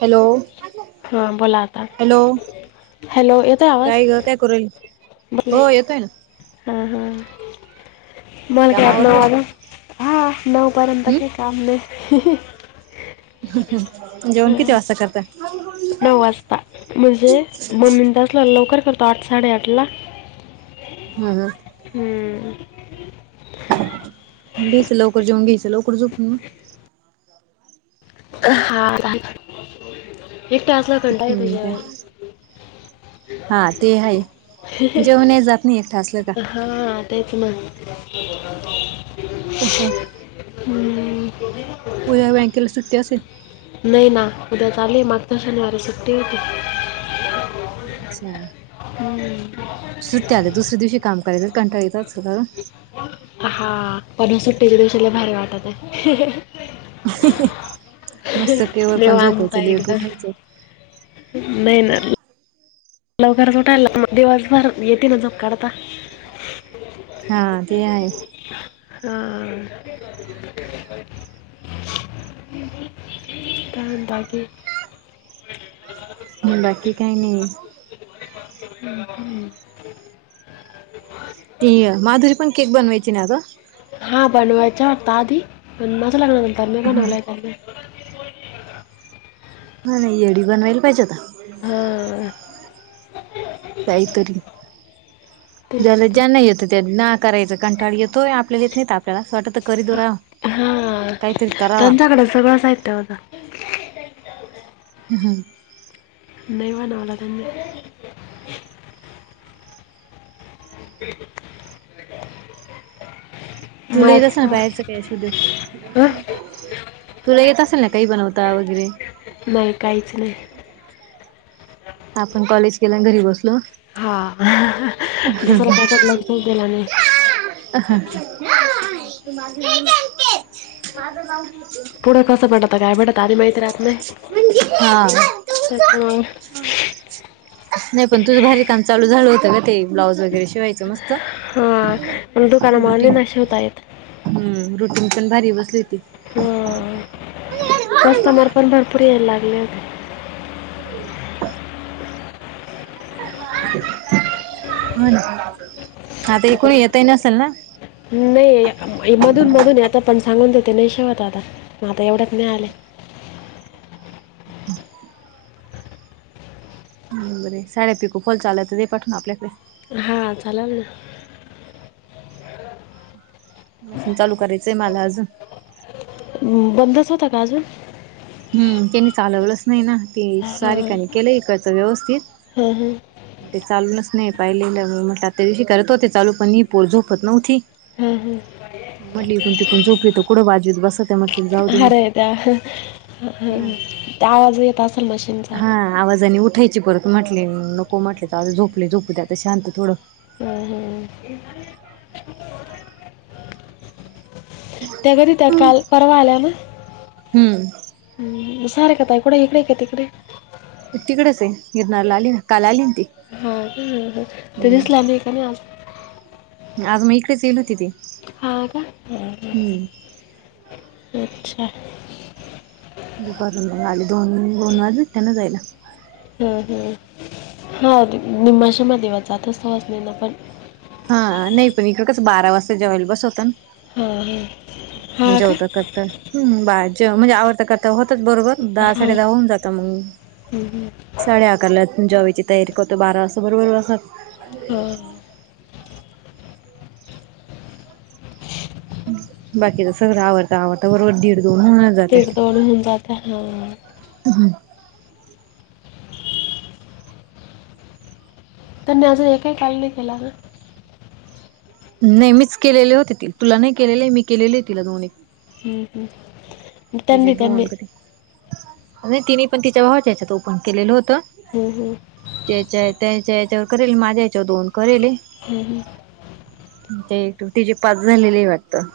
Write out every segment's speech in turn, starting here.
Hello! हां बोला आता हॅलो हॅलो येतोय आवाज काय ग काय करू राहिली? बोले हो येतोय ना. हां हां मला कामावरलं काय आता नऊ पर्यंत हम्म काम लय जेवण किती वाजता करता? नऊ वाजता म्हणजे दोन मम्मीन तास लावला लवकर करतो आठ साडेआठ ला. हम् हम! हम्म. घ्यायचं लवकर जेऊन घ्यायचं लवकर झोपून मग हा एकटा असल्याव कंटाळा येतोय हम्म काय जेवायला. हा ते आहे जेवणही जात नाही एकटा असलं का [unintelligible] हा तेच मग! [unintelligible] हम्म! उद्या बँकेला सुट्टी असेल? नाही ना उद्या चालु आहे ना मागच्या शनिवार सुट्टी होती. अच्छा हम्म. सुट्टी आल्याव दुसऱ्या दिवशी काम करायच कंटाळा येत असल का गं? हा पण सुट्टीच्या दिवशी लय भारी वाटत आहे. मस्त केवर पण निवांत झोपायचं हाय लेट एकदम. उठायचं नाय येणार. लवकरच उठायला दिवसभर येेते ना जप काढता. हा ते आहे. हा कारण तगे म बाकी काही नाही हम्म. त माधुरी पण केक बनवायची नाही ग हा बनवायचा वाटत आधी पण मजा लागणार नंतर मी बनवलाय त्या म ह नाही येडी बनवायला पाहिजे होता हम जाहीतरी हो ज्याला ज्यांना येतं त्या ना करायचं कंठाळ येतो आपल्याला येत नाही आपल्याला असं वाटत करी दऊ राव हा काहीतरी करा त्यांच्याकड सगळं साहित्य होतं ह हां नाहीवा नवला द बिलकुल तू लई रसो ना बाहेर स कासू दऊ हं? तुला येत असेल ना काही बनवता वगैरे नाही काहीच नाही आपण कॉलेज केल्या घरी बसलो हा दुसऱ्या कशात लक्ष दिल नाही अ तु माझ पुढं कसं भेटत काय भेटत आधी माहिती राहत नाही हा त्या सही नाही पण तुझं भारी काम चालू झालं होतं का ते ब्लाउज वगैरे शिवायचं मस्त हा पण दुकानामुळे नाही रुटीन ना शिवता येत हम्म रुटीन पण भारी बसली होती कस्टमर पण भरपूर यायला लागले होते. हो. आता एकू येेतही नसेल ना. नाही मधून मधून आता पण सांगून द ते नाही शेवत आता. मगं आता एवढ्यात मिळाले. [inaudible] ह बरे साड्या पिको फॉल चालू आहेत दे पाठवून आपल्याकडे. हा चालाल ना. मशीन चालू करायचंय मला अजून. बंदच होता का अजून. हम्, त्यांनी चालवलंच नाही ना ते हां सारिकानी केलं इकडचं व्यवस्थित. हां हां. ते चालूनच नाही पाहिलेलं म्हटलं आता दिवशी करत होते चालू पण ही पोर झोपत नव्हती. हां म्हणली इकडून तिकडून झोपलीत कुठं वाजवीत बसती मगं जाऊ दे हां मगं. अरे त्या त्या आवाज येत असेल मशीनचा. ह आवाजाने उठायची परत म्हटले नको म्हटले तर आ झोपले झोपूद्या आता शांत थोडं. हम हम त्या कधी त्या काल परवा आल्या ना. हम्म हम्, सारिका ताई कुठाय इकडे का तिकडे. तिकडेच आहे इरणारार ला आली ना काल आली ती. हा ह ते दिसला हम्म नाही कां ना आज. आज मी इकडेच येल ती ती. हां का हम्म अच्छा. करून आली दोन दोन वाज त्यांना जायला. हम्म हम्म हां मशीनमध्ये [unintelligible] दिवाचात सवयज नाही ना पण. हां नई पण इकडं कस बारा वाजता जेवायला बसवता हा हा ना हा का जेवता कस. त हं बाय जे म्हणजे आवडता कर. होतच बरोबर दहा हा साडे दहा होऊन जात मग हम्म. साडे अकारला. जेवायची तयारी करतो बारा असं बरोबर बसात. हम. बाकीच सगरं आवरता आवरता वरोवर दिड. ते दोन जाता हां हां. अ हूं. त्यांनी आजू एकही कॉल नई केला ना? नई मीच केलेले होते ते तुला नाही केलेले मी केलेले तिला दोन एक. हम हम. तिजे दोन कधी? नाय तिनि पण तिच्या भावाच्या याच्यात ओपन केलेलं होतं. हो हो. त्याच्या त्याच्या याच्यावर करेल माझ्या याच्यावर दोन करेले. हम् ह. ते तिचे पाच झालेले ये वाटतं.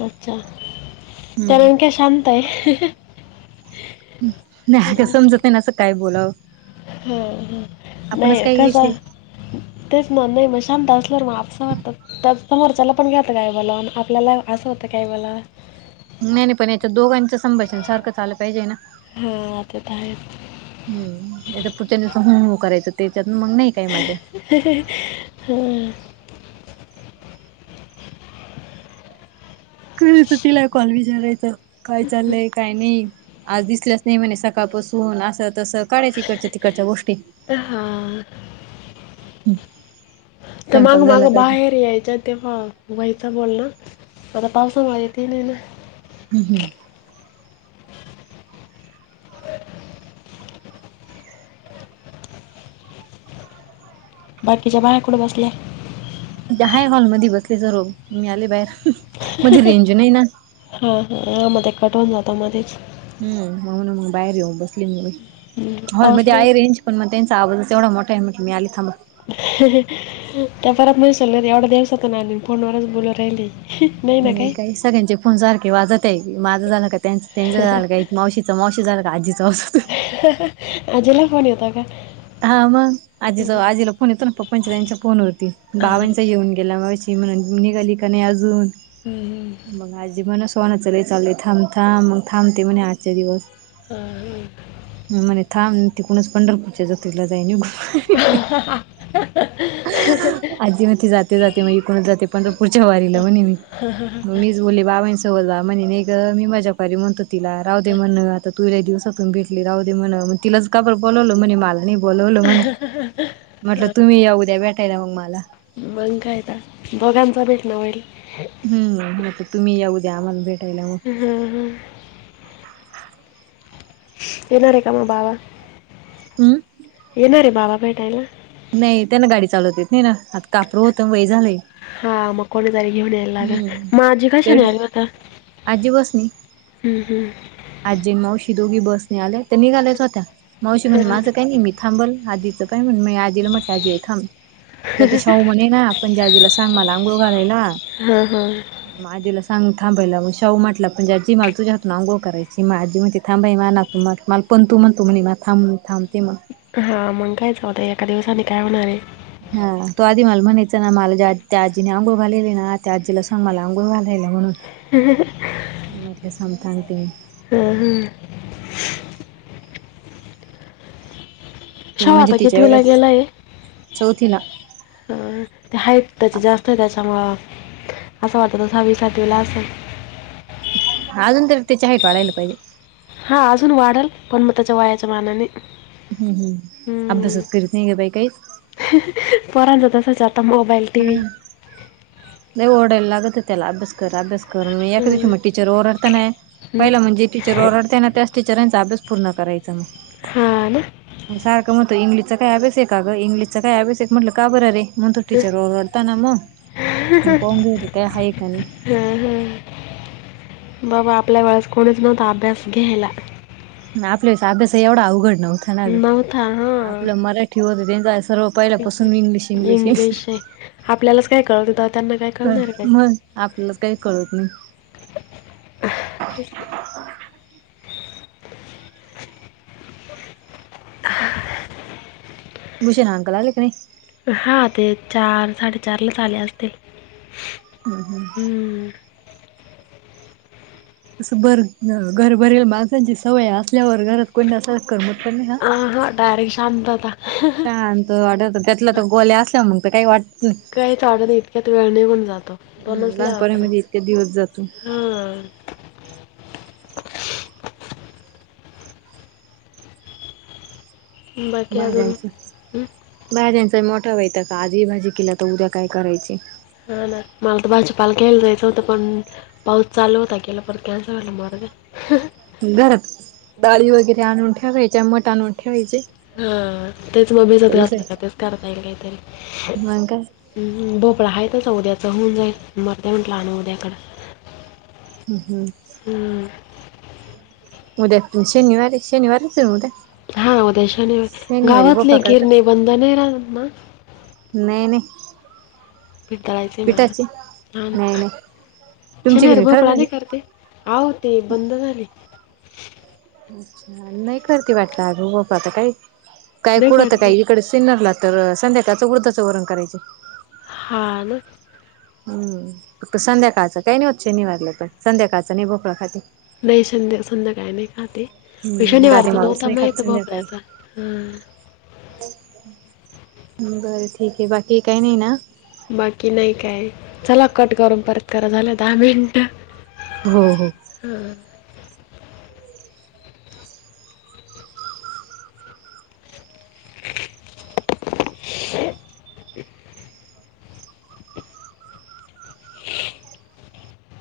अच्छा! कारण हम्म की शांत आहे. नाही का समजत नाय ना असं काय बोलावं. हो ह आपणच नाही काही कसा. विषय तेच ना नाही म शांत असल्यावर म आपसा वाटतात. तर समोरच्याला पण ह्यात काय बोलाव न आपल्याला आसं होतं काय बोलाव. नाही नाही पण याच्या दोघांच संभाषण सारखंच आलं पाहिजे ना? हां ते त आहेच. हम् नायत पुढच्यानि नुसतं हूं हूं करायचं तेच्यात मंग नाई काई मजा. [unintelligible] करायचं तिला कॉल विचारायच काय चाललंय काय नई. आज दिसल्याच नाही. म्हणे सकाळपासून आसं तसं. काढयची इकडच्या तिकडच्या गोष्टी. हा त स्वयंपाक मांग माग झाला काय बाहेर यायच्यात. तेव्हा व्हायचं बोलण? मला फारस माहिती नाही ना. हम् हम्. बाकिच्या बायाकुडं बसल्या? त्या हाय हॉलमध्ये बसले सर्व मी आले बाहेर. हं मध्ये रेंज नाही ना हं हं हा हा मध्ये कटवून जातो मधेच. हम् म्हणून मग बाहेर येऊन बसले मी. हम्म, पाऊस हॉलमध्ये नाही आहे रेंज? पण म त्यांचा आवाजच ऐवढा मोठा आहे म्हट- मी आली थांबा. त्या परत म्हणशील एवढ्या दिवसातून आली नी आणि फोनवरच बोलू राहिली. नाही ना नाई काय काही सगळ्यांचे फोन सारखे वाजत आहे. माझं झालं का त्यांच त्यांच झालं का मावशीचा मावशी झाला का आजीचा असतोय. आजीला फोन येतो का? हां म आजीचा आजीला फोन येतो ना पप्पांच्या त्यांच्या फोनवरती हां, बाबांचा येऊन गेला मगाशी. ती म्हणल निघाली का नाई आजून हम्म, मग आजी म्हणस पोरांचं लय चाललयं थांब थांब मंग थांबते म्हणे आजच्या दिवस. हा. म म्हणे थांब तिकुणचं पंढरपूरच्या जत्रेला जाय निऊ. हः ह हा. आजी म्हणते जाते जाते मग एकूणच जाते पंढरपूरच्या वारीला म्हणे मी म मी ती बोलली बाबांसोबत जा नायग मी माझ्या परी म्हणतो तिला राहूदे म्हण आता तु लया दिवसातून भेटली राहूदे म्हण मग तिलाच का बर बोलावलं म्हणे मला नाही बोलवल म्हण म्हटलं तुम्ही या उद्या भेटायला मग मला मग काय तर दोघांचा भेट ना होईल. हम म्हणते तुम्ही या ऊद्या आम्हाला भेटायला मग हा ह येणार आहे का मग बाबा हम येणार रे बाबा भेटायला. नाही त्यांना गाडी चालवत येत नाही ना आता कापरू होतं वय झालंय हा म कोणीतरी घेऊन यायला हम्म लागलं माझी काय शनिवारी तेवढी आली होता आजी बसनी हम् हम् आजी मावशी दोघी बसने आले होत्या निघालायच होत्या मावशी म्हणे हां. माझं कायन मी थांबल आजीचं काय माहित मी आजीला म्हटलं आजे थांब. त्यात शाहू म्हणे राहा पणजी आजीला सांग मला अंंगोळ घालायला हां हां म आजीला सांग थांबायला मग शाहू म्हटलं पणजी आजी मला तुझ्याहातान अंघोळ करायची मग आजी म्हणती थांबाय माझ्या नातं मग मला पंतु म्हणतो म्हणे मला थांब मग थांबते मग हा मग कायच न्हवत एका दिवसानी काय होणार आहे. हा तो आधी मला म्हणायचं ना मला त्या आजीने आंघोळ घलेली ना त्या आजीला हासांग मला अंघोळ घालायला म्हणून ह [unintelligible] [unintelligible] हं. तिने छावा म्हणजे आता तिच्या कितवीला एवढ्याच घेलाय चौथीला. ते हाईट त्याची जास्त आहे त्याच्यामुळ असं वाटतं तसावीसातला असं अजून तर त्याच्या हईट वाढायला पाहिजे. हा अजून वाढल पण मग त्याच्या वयाच्या मानाने हम् हम् अभ्यासात करीत नाही ग बाई काही पोरांच तस चालत मोबाईल टीव्ही नाही ओरढायला लागत त्याला अभ्यास कररा अभ्यास करून मी एका दिवशी मग टीचर ओरडता नाही पहिलं म्हणजे टीचर ओरडताना त्याच टीचरांचा अभ्यास पूर्ण करायचा हा ना सारखं मग इंगलिश चा काय अभेस काग इंग्िश काही अभ्यास एक म्हटलं का बरे म्हणट टीचर र वारताना म म कोंग काय हा काणी हां ह बाबा आपल्या वेळेस कोणीच नव्हता अभ्यास घ्यायला. ना आपल्या अभ्यास एवढा अवघड नव्हतां नाग नव्हता आपलं हा मराठी होत त्यांचा सर्व पहिल्यापासून इंग्लिश इंग्लिश आपल्यालाच काय कळत होतं त्यांना काय कळणार मग आपल्याला काही कळत नाही. अ [unintelligible] गुष नाांकला ललेकणे हां ते चार साडे चार लसलेते. हम् हम् [inaudible] असं बर घरभरेल माणसांची सवय असल्यावर गर कोणी करत नाही ह आ हा डायरेक्ट शांतता शत वाट घेतलं तर गो अस मग काही वाटत नाही काहीच वाटत नाही इतक्यात वेळ निघून जातो हम् लहानपणीमध्ये इतके दिवस जातो. हममम बाकी अजून भहिजनस हं? भाहिजनसं मोटव आहे त काजी भाजी कला तर उ ज काय करयची. हा ना मला तर भाजपाला केलं जायचं होतं पण पाऊस चालू होता गला पर कॅन्सल झालं मारत. गरम डाळी वगैरे आणून ठेवायचेमट आणून ठेवायचे. हा तेच मग भिजत घातलं का मग तेच करता येईल काय काहीतरी भोपळा आहेतच उद्याचं होऊन जाईल मरत म्हटलं आणि उद्याकडं. ह हं हम्म मद्या शनिवारी शनिवारचर उदया? हा उद्याशाने गावातले करता. गिरणे बंध नाही राहत ना? नाही नाही. पीठधळायचं आहे पिठाची मला हा नाही ना नाही तुमची शनर घरी खराब बपळा झाली. नाही करते. होह ते बंद झाले. अच्छा नाही करती वाटत अ गता काही काय नाही कुडंत करते काही इकडे सिन्नरला तर संध्याकाळचं उर्धचं वरण करायचे. हा ना. हम् फक्त संध्याकाळचं काही नाही होश निवारलं तरण संध्याकाळचं नाही भोकळा खात नाही संध्या संध्या काय नाही खाते हम्म दादी पैशानीवारत मावस नव्हता नाही खात माहित संध्याकाळी भोपऱ्याचा ह बरं ठीक आहे बाकी काही नाही ना? बाकी नाही काय चला कट करून परत करा झालं दहा मिनिट. हो हो हां ह [unintelligible]